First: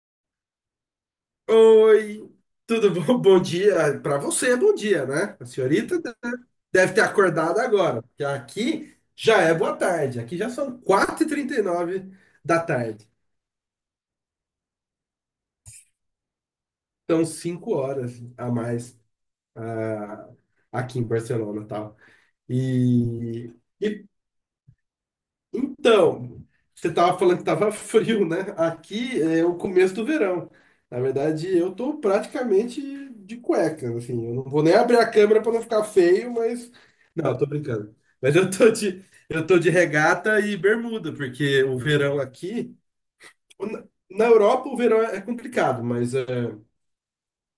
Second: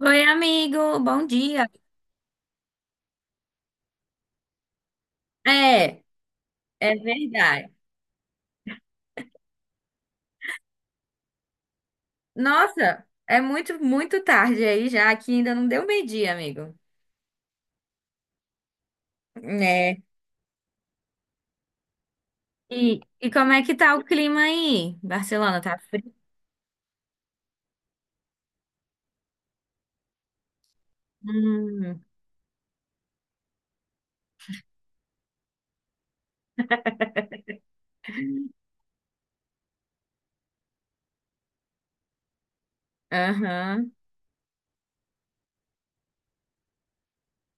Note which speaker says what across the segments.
Speaker 1: Oi, amigo, bom dia.
Speaker 2: Oi, tudo bom? Bom dia. Para você é bom dia, né? A senhorita
Speaker 1: É,
Speaker 2: deve
Speaker 1: é,
Speaker 2: ter acordado
Speaker 1: verdade.
Speaker 2: agora, porque aqui já é boa tarde. Aqui já são 4:39 da
Speaker 1: Nossa,
Speaker 2: tarde.
Speaker 1: é muito, muito tarde aí já, aqui ainda não deu meio-dia, amigo.
Speaker 2: Então, 5 horas a mais
Speaker 1: É.
Speaker 2: ah, aqui em Barcelona, tal.
Speaker 1: E como
Speaker 2: E,
Speaker 1: é que tá o
Speaker 2: e
Speaker 1: clima aí? Barcelona, tá frio?
Speaker 2: Então, você estava falando que estava frio, né? Aqui é o começo do verão. Na verdade, eu tô
Speaker 1: Hum,
Speaker 2: praticamente de cueca, assim. Eu não vou nem abrir a câmera para não ficar feio, mas não, eu tô brincando. Mas eu tô de regata e bermuda, porque o verão aqui na
Speaker 1: aham.
Speaker 2: na Europa o verão é complicado, mas é,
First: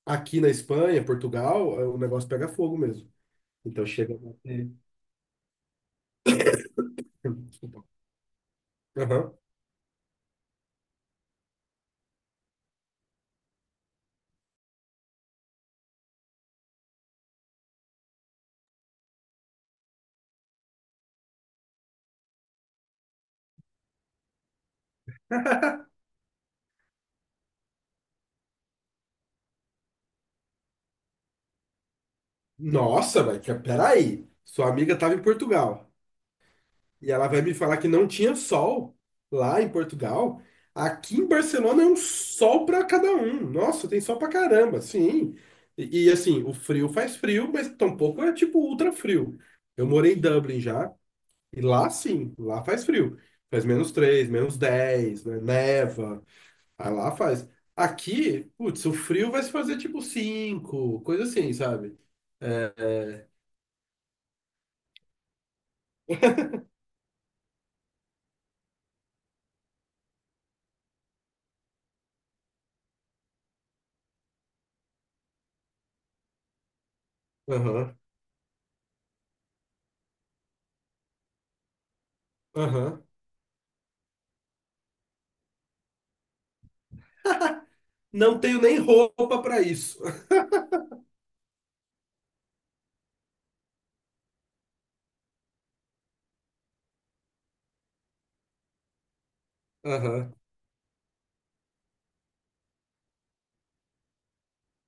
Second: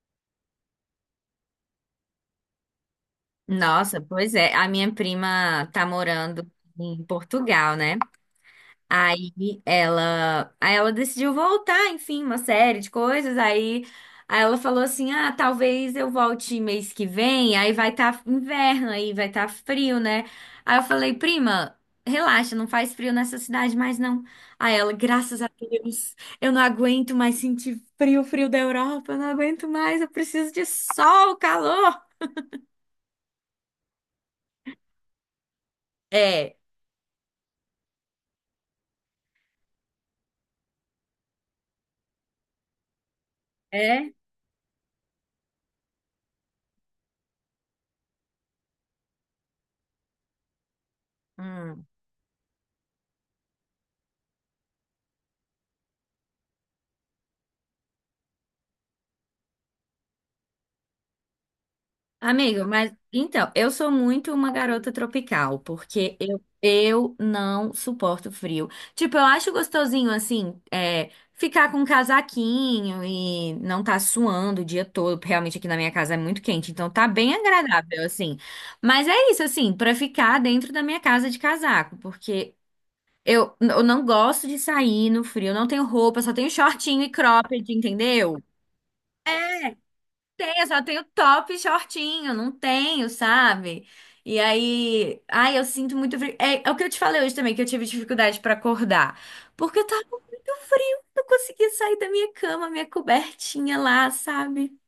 Speaker 2: aqui na Espanha, Portugal, é, o negócio pega fogo mesmo. Então
Speaker 1: Nossa,
Speaker 2: chega a
Speaker 1: pois é, a
Speaker 2: bater.
Speaker 1: minha prima tá morando em Portugal,
Speaker 2: Desculpa.
Speaker 1: né? Aí
Speaker 2: Aham.
Speaker 1: aí ela decidiu voltar, enfim, uma série de coisas. Aí, aí ela falou assim: "Ah, talvez eu volte mês que vem, aí vai estar inverno aí, vai estar frio, né?" Aí eu falei: "Prima, relaxa, não faz frio nessa cidade mais não." Aí ela: "Graças a Deus, eu não aguento mais sentir frio, frio da Europa, eu não aguento mais, eu preciso de sol, calor."
Speaker 2: Nossa, velho, peraí. Sua amiga estava em Portugal.
Speaker 1: É,
Speaker 2: E ela vai me falar que não tinha sol lá em Portugal. Aqui em Barcelona é um sol para cada um. Nossa, tem
Speaker 1: é.
Speaker 2: sol para caramba, sim. Assim, o frio faz frio, mas tampouco é tipo ultra frio. Eu morei em Dublin já, e
Speaker 1: Hum.
Speaker 2: lá sim, lá faz frio. Faz -3, -10, né? Neva, aí lá faz. Aqui, putz, o frio vai se fazer tipo 5, coisa assim, sabe?
Speaker 1: Amigo,
Speaker 2: É,
Speaker 1: mas
Speaker 2: é,
Speaker 1: então, eu sou muito uma garota tropical, porque eu não suporto frio. Tipo, eu acho gostosinho assim, é, ficar com um casaquinho e não tá suando o dia todo porque realmente aqui na minha casa é muito quente, então tá bem
Speaker 2: aham,
Speaker 1: agradável, assim. Mas é isso, assim, pra ficar dentro da minha casa de casaco, porque
Speaker 2: aham.
Speaker 1: eu não gosto de sair no frio, eu não tenho roupa, só tenho shortinho e cropped,
Speaker 2: Não
Speaker 1: entendeu?
Speaker 2: tenho nem roupa para isso.
Speaker 1: Tenho, eu só tenho top e shortinho, não tenho, sabe? E aí, ai, eu sinto muito frio. É, é o que eu te falei hoje também, que eu tive dificuldade pra acordar. Porque eu tava com muito frio, não conseguia sair da minha cama, minha cobertinha lá, sabe?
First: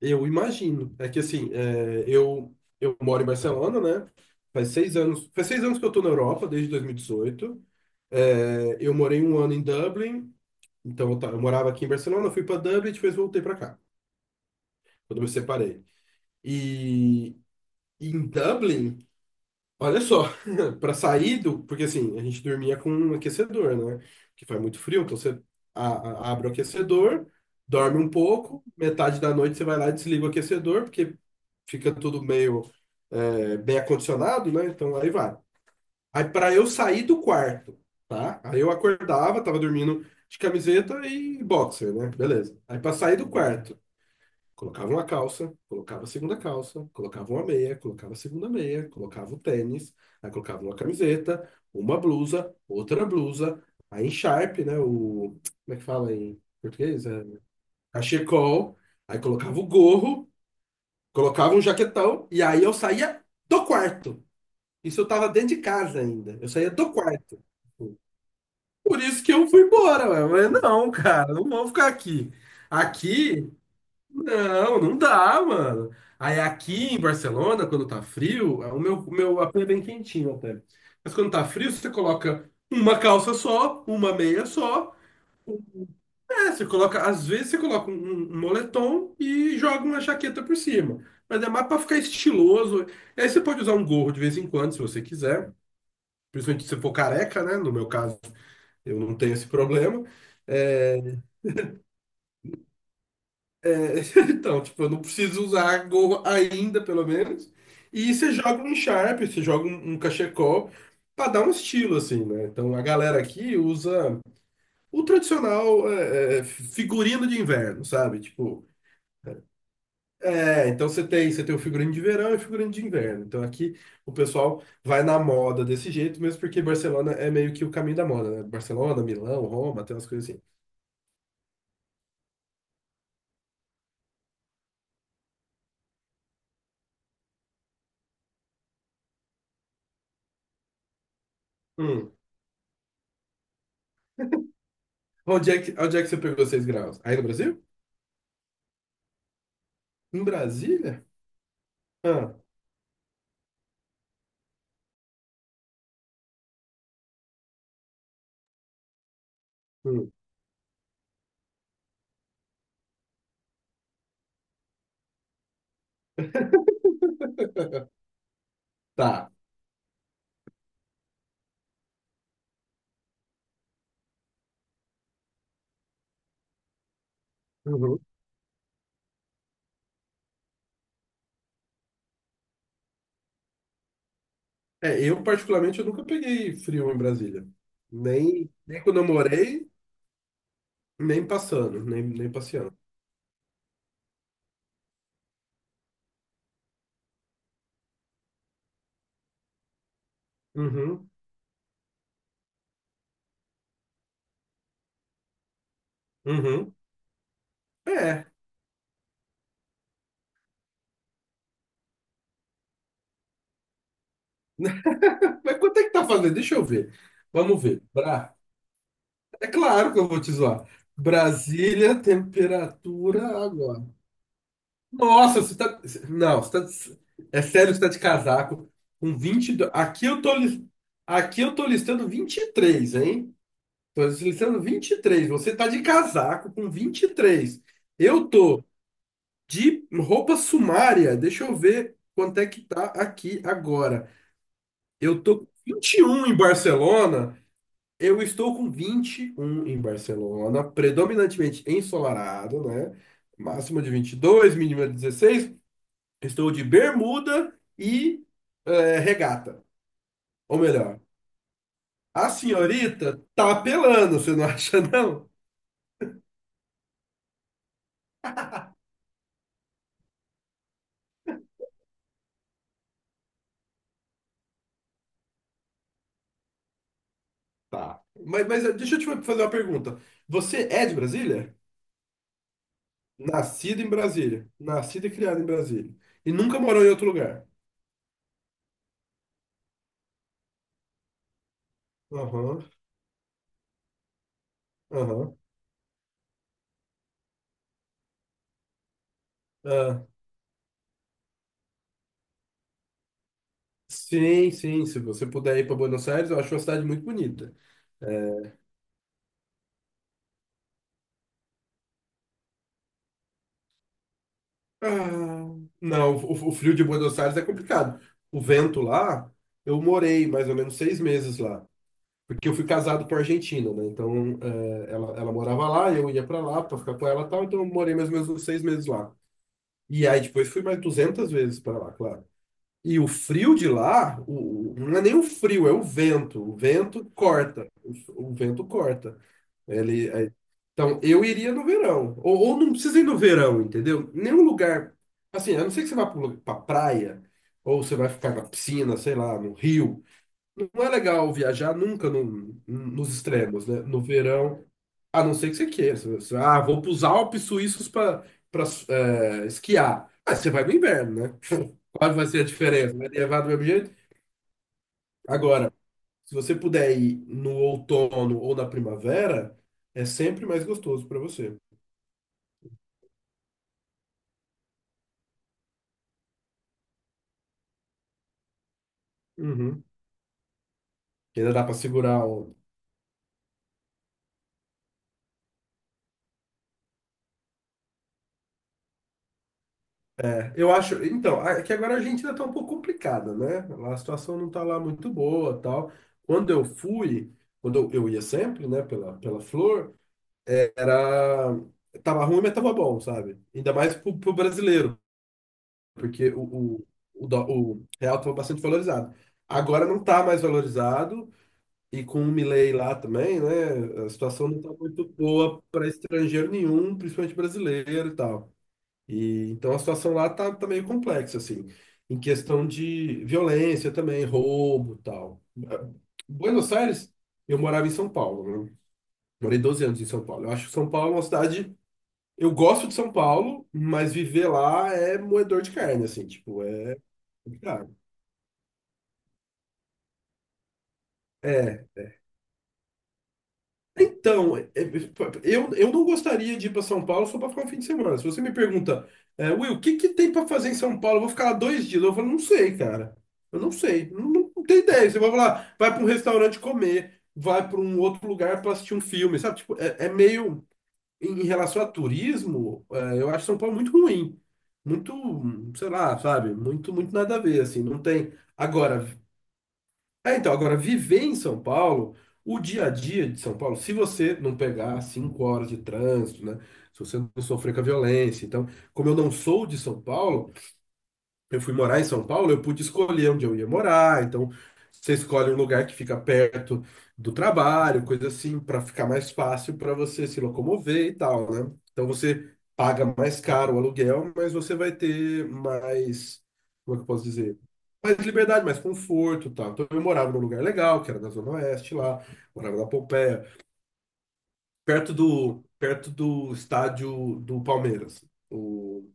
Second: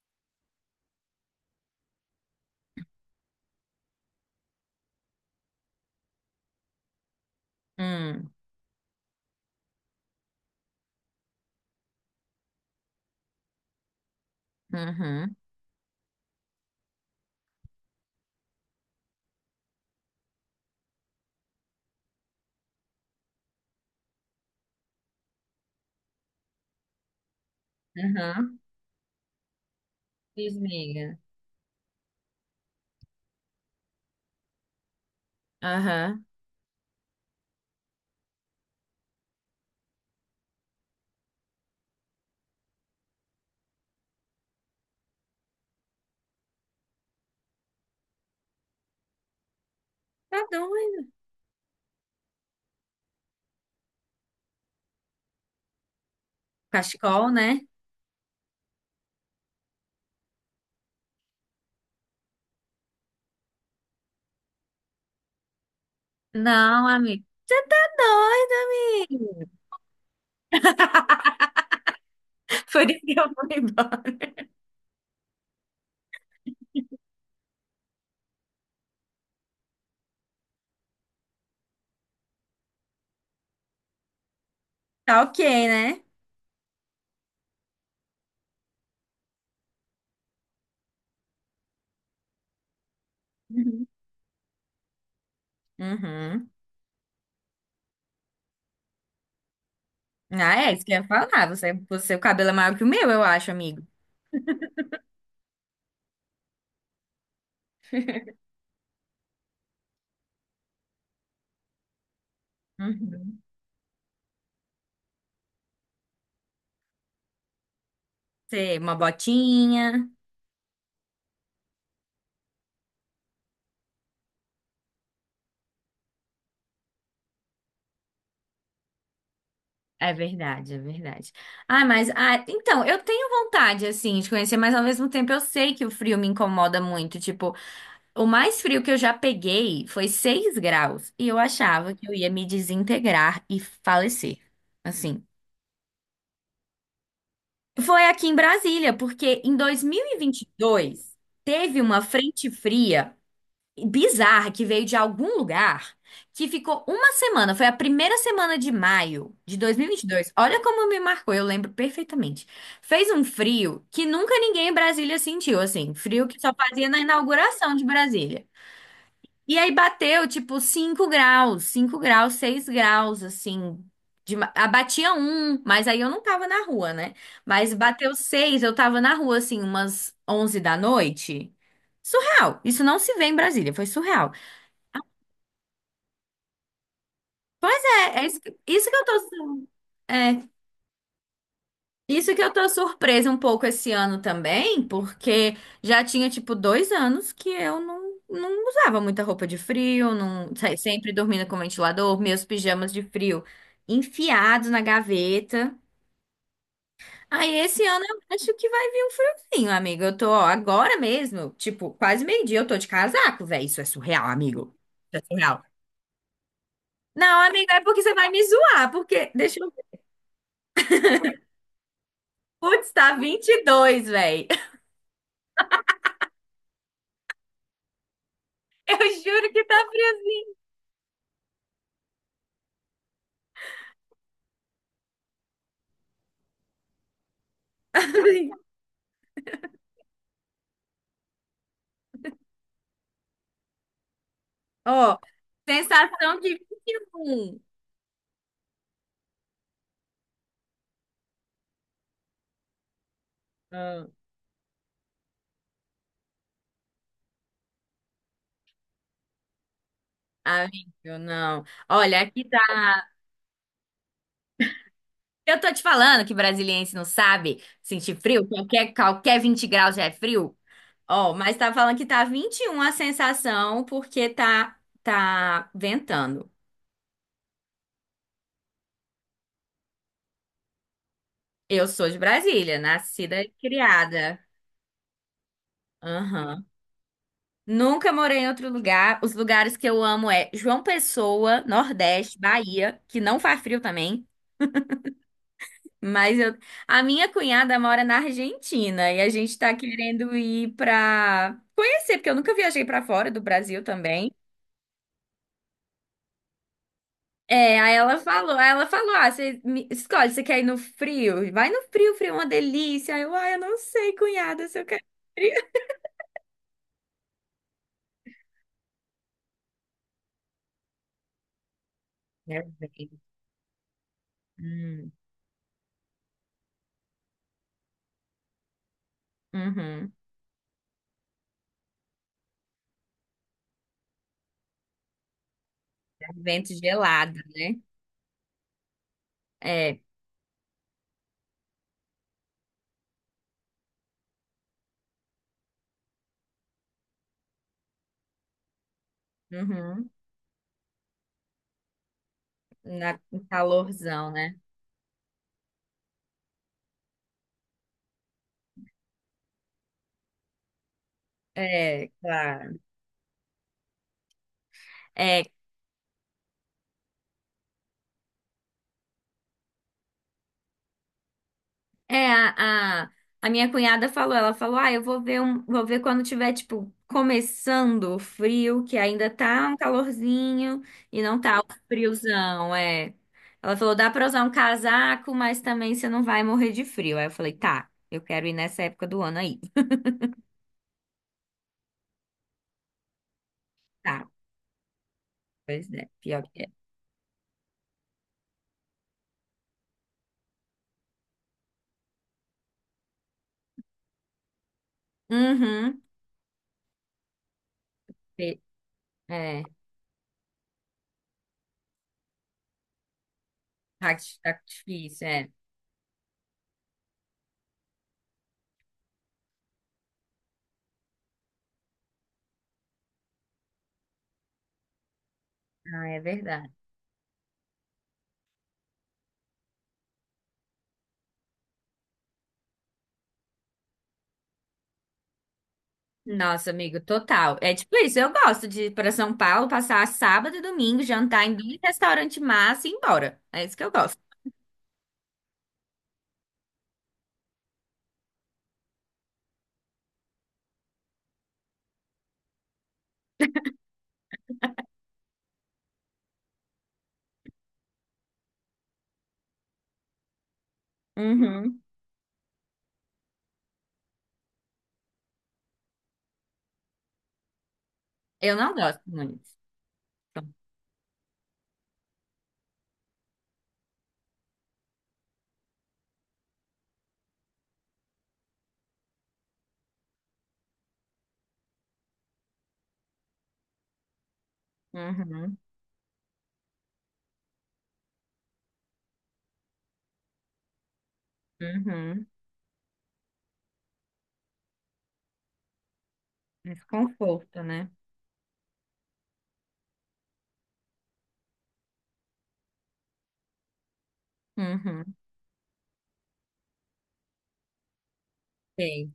Speaker 2: Eu imagino. É que assim, eu moro em Barcelona, né? Faz 6 anos, faz 6 anos que eu tô na Europa, desde 2018.
Speaker 1: Hum,
Speaker 2: É, eu morei um ano em Dublin, então eu morava aqui em Barcelona, fui para Dublin e depois voltei para cá, quando me
Speaker 1: uhum,
Speaker 2: separei. E em Dublin, olha só, para sair do. Porque assim, a gente dormia com um aquecedor, né? Que faz muito frio, então você abre o aquecedor, dorme um
Speaker 1: uhum.
Speaker 2: pouco, metade da noite você vai lá e desliga o
Speaker 1: Diz,
Speaker 2: aquecedor,
Speaker 1: miga.
Speaker 2: porque fica tudo meio bem acondicionado, né? Então aí vai.
Speaker 1: Aham.
Speaker 2: Aí para eu sair do quarto, tá? Aí eu acordava, tava dormindo de camiseta e boxer, né? Beleza. Aí para sair do quarto. Colocava uma calça, colocava a segunda calça, colocava uma meia, colocava a segunda meia, colocava o tênis, aí
Speaker 1: Tá
Speaker 2: colocava uma
Speaker 1: doido.
Speaker 2: camiseta, uma blusa, outra blusa, aí encharpe, né? Como é que fala em português?
Speaker 1: Cachecol, né?
Speaker 2: Cachecol, aí colocava o gorro, colocava um jaquetão, e aí eu saía do quarto. Isso eu tava dentro de casa ainda. Eu saía
Speaker 1: Não,
Speaker 2: do
Speaker 1: amigo.
Speaker 2: quarto.
Speaker 1: Você tá doido.
Speaker 2: Por isso que eu fui embora, ué. Mas não, cara, não vamos ficar aqui.
Speaker 1: Foi isso que eu
Speaker 2: Aqui
Speaker 1: fui embora.
Speaker 2: não, não dá, mano. Aí aqui em Barcelona, quando tá frio, é o meu AP é bem quentinho até. Mas quando tá frio, você coloca uma calça só, uma meia só.
Speaker 1: Tá ok, né?
Speaker 2: É, você coloca, às vezes você coloca um moletom e joga uma jaqueta por cima. Mas é mais pra ficar estiloso. E aí você pode usar um
Speaker 1: Uhum.
Speaker 2: gorro de vez em quando, se você quiser.
Speaker 1: Uhum.
Speaker 2: Principalmente se você for careca, né? No meu caso, eu não tenho esse problema.
Speaker 1: Ah, é, isso que eu
Speaker 2: É.
Speaker 1: ia falar. Você, o cabelo é maior que o meu, eu acho, amigo.
Speaker 2: Então, tipo, eu não preciso usar gorro ainda, pelo menos. E você joga um Sharp, você joga um cachecol pra dar um estilo, assim, né? Então a galera
Speaker 1: Uhum.
Speaker 2: aqui usa o tradicional figurino de inverno, sabe? Tipo,
Speaker 1: Você, uma botinha.
Speaker 2: então você tem o figurino de verão e o figurino de inverno. Então aqui o pessoal vai na moda desse jeito, mesmo porque Barcelona é meio que o caminho da moda, né? Barcelona, Milão, Roma, tem umas
Speaker 1: É
Speaker 2: coisas assim.
Speaker 1: verdade, é verdade. Ah, mas, ah, então, eu tenho vontade, assim, de conhecer, mas ao mesmo tempo eu sei que o frio me incomoda muito. Tipo, o mais frio que eu já peguei foi 6 graus e eu achava que
Speaker 2: Hum.
Speaker 1: eu ia me desintegrar e falecer. Assim,
Speaker 2: Onde é que você pegou 6 graus? Aí no Brasil?
Speaker 1: foi aqui em Brasília, porque em
Speaker 2: Em Brasília?
Speaker 1: 2022 teve uma
Speaker 2: Ah.
Speaker 1: frente fria bizarra que veio de algum lugar, que ficou uma semana, foi a primeira semana de maio de dois mil e vinte e
Speaker 2: Hum.
Speaker 1: dois. Olha como me marcou, eu lembro perfeitamente. Fez um frio que nunca ninguém em Brasília sentiu, assim, frio que só fazia na inauguração de Brasília.
Speaker 2: Tá.
Speaker 1: E aí bateu tipo 5 graus, 5 graus, 6 graus, assim. De, ah, batia um, mas aí eu não tava na rua, né? Mas
Speaker 2: Uhum.
Speaker 1: bateu seis, eu tava na rua, assim, umas 11 da noite. Surreal. Isso não se vê em Brasília, foi surreal.
Speaker 2: Eu particularmente eu nunca peguei frio em Brasília.
Speaker 1: Pois é, é
Speaker 2: Nem, nem
Speaker 1: isso que
Speaker 2: quando
Speaker 1: eu
Speaker 2: eu
Speaker 1: tô, su-
Speaker 2: morei,
Speaker 1: é,
Speaker 2: nem passando, nem
Speaker 1: isso que eu tô
Speaker 2: passeando.
Speaker 1: surpresa um pouco esse ano também, porque já tinha, tipo, 2 anos que eu não usava muita roupa de frio, não,
Speaker 2: Uhum.
Speaker 1: sempre dormindo com ventilador, meus pijamas de frio enfiados na gaveta.
Speaker 2: Uhum.
Speaker 1: Aí esse ano eu
Speaker 2: É.
Speaker 1: acho que vai vir um friozinho, amigo. Eu tô, ó, agora mesmo, tipo, quase meio-dia eu tô de casaco, velho. Isso é surreal, amigo. Isso é
Speaker 2: Mas
Speaker 1: surreal.
Speaker 2: quanto é que tá fazendo? Deixa eu ver.
Speaker 1: Não,
Speaker 2: Vamos
Speaker 1: amigo, é
Speaker 2: ver.
Speaker 1: porque você vai me zoar, porque
Speaker 2: É
Speaker 1: deixa eu
Speaker 2: claro
Speaker 1: ver.
Speaker 2: que eu vou te zoar. Brasília,
Speaker 1: Putz, tá
Speaker 2: temperatura
Speaker 1: vinte e
Speaker 2: agora.
Speaker 1: dois velho.
Speaker 2: Nossa, você tá. Não, você tá. É sério que você tá de casaco.
Speaker 1: Eu
Speaker 2: Com
Speaker 1: juro que
Speaker 2: 22.
Speaker 1: tá friozinho.
Speaker 2: Aqui eu tô listando 23, hein? Tô deslizando 23. Você tá de casaco com 23. Eu tô de roupa sumária. Deixa eu ver quanto é que tá aqui agora.
Speaker 1: Ó,
Speaker 2: Eu tô com 21 em
Speaker 1: sensação de
Speaker 2: Barcelona.
Speaker 1: 21.
Speaker 2: Eu estou com 21 em Barcelona, predominantemente ensolarado, né? Máxima de
Speaker 1: Ah,
Speaker 2: 22, mínima de 16. Estou de bermuda e regata. Ou melhor,
Speaker 1: amigo, não. Olha,
Speaker 2: a
Speaker 1: aqui tá.
Speaker 2: senhorita tá apelando, você não acha, não?
Speaker 1: Eu tô te falando que brasiliense não sabe sentir frio. Qualquer 20 graus já é frio. Ó, mas tá falando que tá 21 a sensação porque tá ventando.
Speaker 2: Tá. Mas, deixa eu te fazer uma pergunta. Você é de Brasília?
Speaker 1: Eu sou de Brasília, nascida e
Speaker 2: Nascido em
Speaker 1: criada.
Speaker 2: Brasília. Nascido e criado em Brasília. E nunca
Speaker 1: Aham.
Speaker 2: morou em outro lugar.
Speaker 1: Nunca morei em outro lugar. Os lugares que eu amo é João Pessoa, Nordeste,
Speaker 2: Aham,
Speaker 1: Bahia, que não faz frio também.
Speaker 2: aham.
Speaker 1: Mas eu... a minha cunhada mora na Argentina e a gente tá
Speaker 2: Ah,
Speaker 1: querendo ir pra conhecer, porque eu nunca viajei pra fora do Brasil também.
Speaker 2: sim, sim. Se você puder ir para Buenos Aires, eu acho uma cidade muito bonita.
Speaker 1: É, aí ela falou, ah, você escolhe, você quer ir no frio? Vai no frio, frio é uma delícia. Aí eu, ah, eu não sei, cunhada, se eu
Speaker 2: Ah,
Speaker 1: quero frio.
Speaker 2: não, o frio de Buenos Aires é complicado. O vento lá, eu morei mais ou menos 6 meses lá. Porque eu fui casado com
Speaker 1: Nervento.
Speaker 2: a Argentina, né? Então,
Speaker 1: Hum,
Speaker 2: ela morava lá, eu ia para lá para ficar com ela e tal. Então, eu morei mais ou menos uns 6 meses lá. E
Speaker 1: uhum.
Speaker 2: aí depois fui mais 200 vezes para lá, claro. E o frio de lá, não é nem o frio, é o
Speaker 1: É
Speaker 2: vento. O
Speaker 1: vento
Speaker 2: vento
Speaker 1: gelado,
Speaker 2: corta.
Speaker 1: né?
Speaker 2: O vento corta.
Speaker 1: É.
Speaker 2: Ele, aí- então, eu iria no verão. Ou não precisa ir no verão, entendeu? Nenhum lugar. Assim, a não ser que você vá para pra praia, ou você vai ficar na piscina, sei lá, no rio.
Speaker 1: Uhum.
Speaker 2: Não é legal viajar nunca nos
Speaker 1: Na, um
Speaker 2: extremos, né? No
Speaker 1: calorzão, né?
Speaker 2: verão, a não ser que você queira. Vou para os Alpes suíços para esquiar. Ah, você vai no inverno, né?
Speaker 1: É,
Speaker 2: Qual vai ser a
Speaker 1: claro.
Speaker 2: diferença? Vai levar do mesmo jeito?
Speaker 1: É,
Speaker 2: Agora, se você puder ir no outono ou na primavera, é sempre mais gostoso para você.
Speaker 1: é a minha cunhada falou, ela falou, ah, eu vou ver um, vou ver quando tiver, tipo, começando o frio, que ainda tá um
Speaker 2: Uhum.
Speaker 1: calorzinho e não
Speaker 2: Porque ainda
Speaker 1: tá
Speaker 2: dá
Speaker 1: o
Speaker 2: para segurar.
Speaker 1: friozão, é. Ela falou, dá pra usar um casaco, mas também você não vai morrer de frio. Aí eu falei, tá, eu quero ir nessa época do ano aí.
Speaker 2: Eu acho, então, é que agora a Argentina tá um pouco complicada, né? Lá A
Speaker 1: Tá,
Speaker 2: situação não tá lá muito boa,
Speaker 1: pois
Speaker 2: tal.
Speaker 1: é, pior
Speaker 2: Quando
Speaker 1: que
Speaker 2: eu
Speaker 1: é.
Speaker 2: fui, quando eu ia sempre, né, pela Flor, era tava ruim, mas tava bom, sabe? Ainda mais pro brasileiro,
Speaker 1: Uhum.
Speaker 2: porque o real tava bastante valorizado.
Speaker 1: É,
Speaker 2: Agora não tá mais valorizado e com o Milei lá também, né? A
Speaker 1: tá,
Speaker 2: situação
Speaker 1: tá
Speaker 2: não tá muito
Speaker 1: difícil, é.
Speaker 2: boa para estrangeiro nenhum, principalmente brasileiro e tal. E, então a situação lá tá meio complexa, assim, em questão de violência também, roubo e tal.
Speaker 1: Ah, é
Speaker 2: Buenos
Speaker 1: verdade.
Speaker 2: Aires, eu morava em São Paulo, né? Morei 12 anos em São Paulo. Eu acho que São Paulo é uma cidade. Eu gosto de São Paulo, mas viver lá é moedor de carne, assim, tipo,
Speaker 1: Nossa,
Speaker 2: é
Speaker 1: amigo, total. É
Speaker 2: complicado.
Speaker 1: tipo isso, eu gosto de ir pra São Paulo, passar sábado e domingo, jantar em bem
Speaker 2: É,
Speaker 1: restaurante massa e ir embora. É isso que eu gosto.
Speaker 2: Então, eu não gostaria de ir para São Paulo só para ficar um fim de semana. Se você me pergunta, Will, o que que tem para fazer em São Paulo? Eu vou ficar lá 2 dias. Eu falo, não sei, cara. Eu não sei. Não, não, não tenho ideia. Você vai lá, vai para um restaurante comer, vai para um outro lugar para assistir um filme, sabe? Tipo, é meio. Em
Speaker 1: Uhum.
Speaker 2: relação a turismo, eu acho São Paulo muito ruim. Muito, sei lá, sabe? Muito, muito nada a ver, assim. Não tem.
Speaker 1: Eu não gosto
Speaker 2: Agora.
Speaker 1: muito.
Speaker 2: Então, agora, viver em São Paulo, o dia a dia de São Paulo, se você não pegar 5 horas de trânsito, né? Se você não sofrer com a violência. Então, como eu não sou de São Paulo, eu fui morar em São Paulo, eu pude escolher onde eu ia morar. Então, você escolhe
Speaker 1: Uhum,
Speaker 2: um lugar que fica perto do trabalho, coisa assim, para ficar mais fácil para você se locomover e tal, né? Então,
Speaker 1: uhum.
Speaker 2: você paga mais caro o aluguel, mas você vai ter mais,
Speaker 1: Mas
Speaker 2: como é que eu posso dizer?
Speaker 1: conforto, né?
Speaker 2: Mais liberdade, mais conforto, e tal. Então, eu morava num lugar legal, que era na Zona Oeste lá, morava na Pompeia, perto
Speaker 1: Uhum.
Speaker 2: do perto do estádio do Palmeiras.
Speaker 1: Sei,
Speaker 2: O,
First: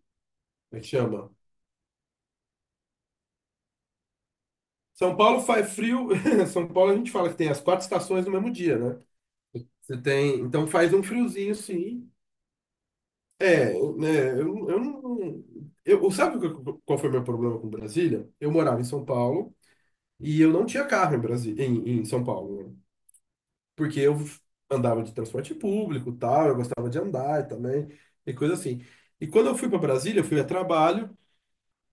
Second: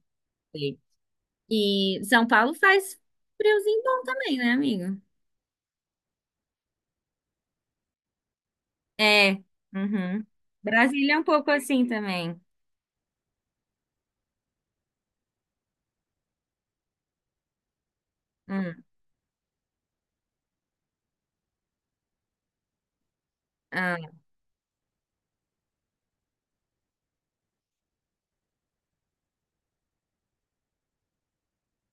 Speaker 1: sei.
Speaker 2: Como é que chama?
Speaker 1: E São Paulo faz friozinho bom também, né, amigo?
Speaker 2: São Paulo faz frio. São Paulo a gente fala que tem as quatro estações no mesmo dia, né?
Speaker 1: É.
Speaker 2: Você
Speaker 1: Uhum.
Speaker 2: tem, então faz um
Speaker 1: Brasília é um pouco
Speaker 2: friozinho,
Speaker 1: assim
Speaker 2: sim.
Speaker 1: também.
Speaker 2: Né, eu não. Eu, sabe o que- Qual foi meu problema com Brasília? Eu morava
Speaker 1: Hum,
Speaker 2: em São Paulo e eu não tinha carro em Brasília, em São Paulo, né? Porque
Speaker 1: ah,
Speaker 2: eu andava de transporte público, e tal, eu gostava de andar também, e coisa assim. E quando eu fui para Brasília, eu fui a trabalho.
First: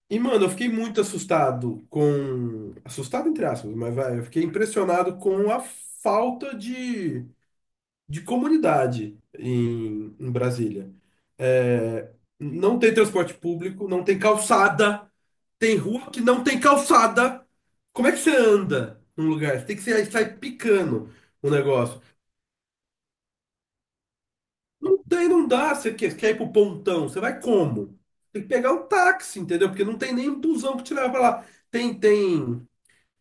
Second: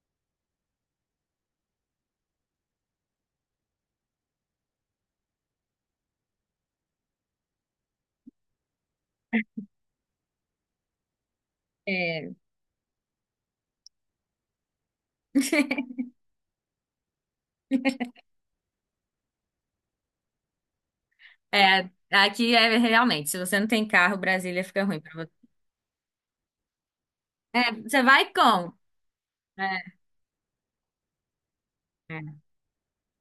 Speaker 2: E, mano, eu fiquei muito assustado com. Assustado, entre aspas, mas vai, eu fiquei impressionado com a falta de comunidade em Brasília. É,
Speaker 1: é,
Speaker 2: não tem transporte público, não tem calçada, tem rua que não tem calçada. Como é que você anda num lugar? Você tem que sair picando o negócio.
Speaker 1: aqui é realmente, se você não tem carro, Brasília fica ruim
Speaker 2: Não
Speaker 1: pra
Speaker 2: tem,
Speaker 1: você.
Speaker 2: não dá. Você quer ir pro pontão, você vai
Speaker 1: É,
Speaker 2: como?
Speaker 1: você vai
Speaker 2: Tem que pegar
Speaker 1: como?
Speaker 2: um táxi, entendeu?
Speaker 1: É,
Speaker 2: Porque não tem nem busão que te leva pra lá. Tem,
Speaker 1: é,
Speaker 2: tem.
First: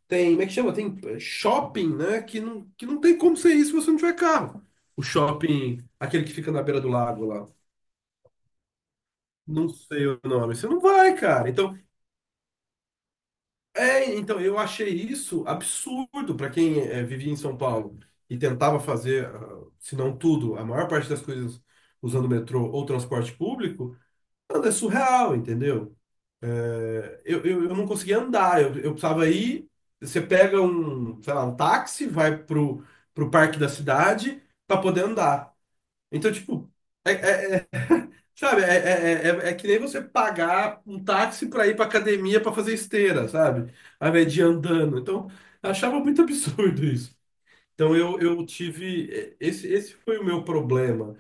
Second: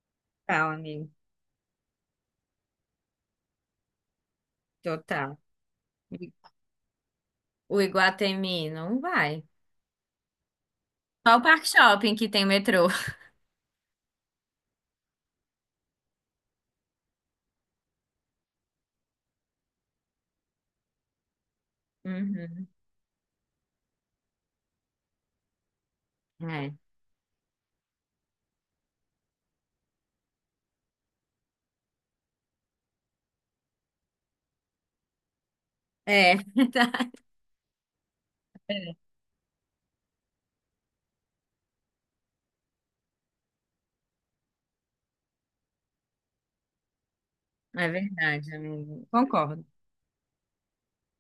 Speaker 2: Tem, como é que
Speaker 1: total,
Speaker 2: chama? Tem
Speaker 1: amigo.
Speaker 2: shopping, né? Que não tem como ser isso se você não tiver carro. O
Speaker 1: Total.
Speaker 2: shopping, aquele que
Speaker 1: E
Speaker 2: fica na beira do lago lá.
Speaker 1: o Iguatemi não vai.
Speaker 2: Não sei o nome. Você não vai,
Speaker 1: Só o
Speaker 2: cara.
Speaker 1: Parque
Speaker 2: Então,
Speaker 1: Shopping que tem metrô.
Speaker 2: então eu achei isso absurdo para quem vivia em São Paulo e tentava fazer, se não tudo, a maior parte das coisas usando
Speaker 1: Uhum.
Speaker 2: metrô ou transporte público. Mano, é surreal, entendeu? Eu não conseguia andar, eu precisava ir. Você pega um, sei lá, um táxi, vai pro parque da cidade para poder andar. Então,
Speaker 1: É, é,
Speaker 2: tipo, é, é- é- sabe, é que nem você pagar um táxi para ir pra academia para fazer esteira, sabe? Ao invés de ir andando. Então, eu achava muito absurdo isso.
Speaker 1: é
Speaker 2: Então, eu
Speaker 1: verdade, amigo.
Speaker 2: tive.
Speaker 1: Concordo.
Speaker 2: Esse foi o meu problema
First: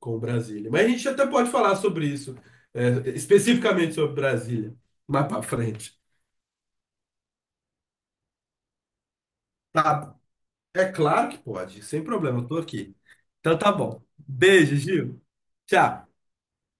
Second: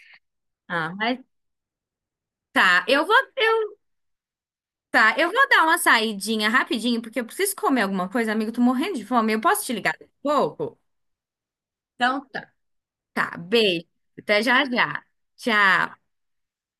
Speaker 2: com Brasília. Mas a
Speaker 1: Ah,
Speaker 2: gente
Speaker 1: mas
Speaker 2: até pode falar sobre isso,
Speaker 1: tá.
Speaker 2: especificamente sobre Brasília,
Speaker 1: Tá,
Speaker 2: mais
Speaker 1: eu
Speaker 2: para
Speaker 1: vou dar uma
Speaker 2: frente.
Speaker 1: saidinha rapidinho, porque eu preciso comer alguma coisa, amigo. Tô morrendo de fome. Eu posso te ligar daqui a
Speaker 2: Tá,
Speaker 1: pouco?
Speaker 2: é claro que pode, sem
Speaker 1: Então
Speaker 2: problema, eu
Speaker 1: tá.
Speaker 2: tô aqui.
Speaker 1: Tá,
Speaker 2: Então tá
Speaker 1: beijo.
Speaker 2: bom.
Speaker 1: Até já
Speaker 2: Beijo,
Speaker 1: já.
Speaker 2: Gil.
Speaker 1: Tchau.
Speaker 2: Tchau.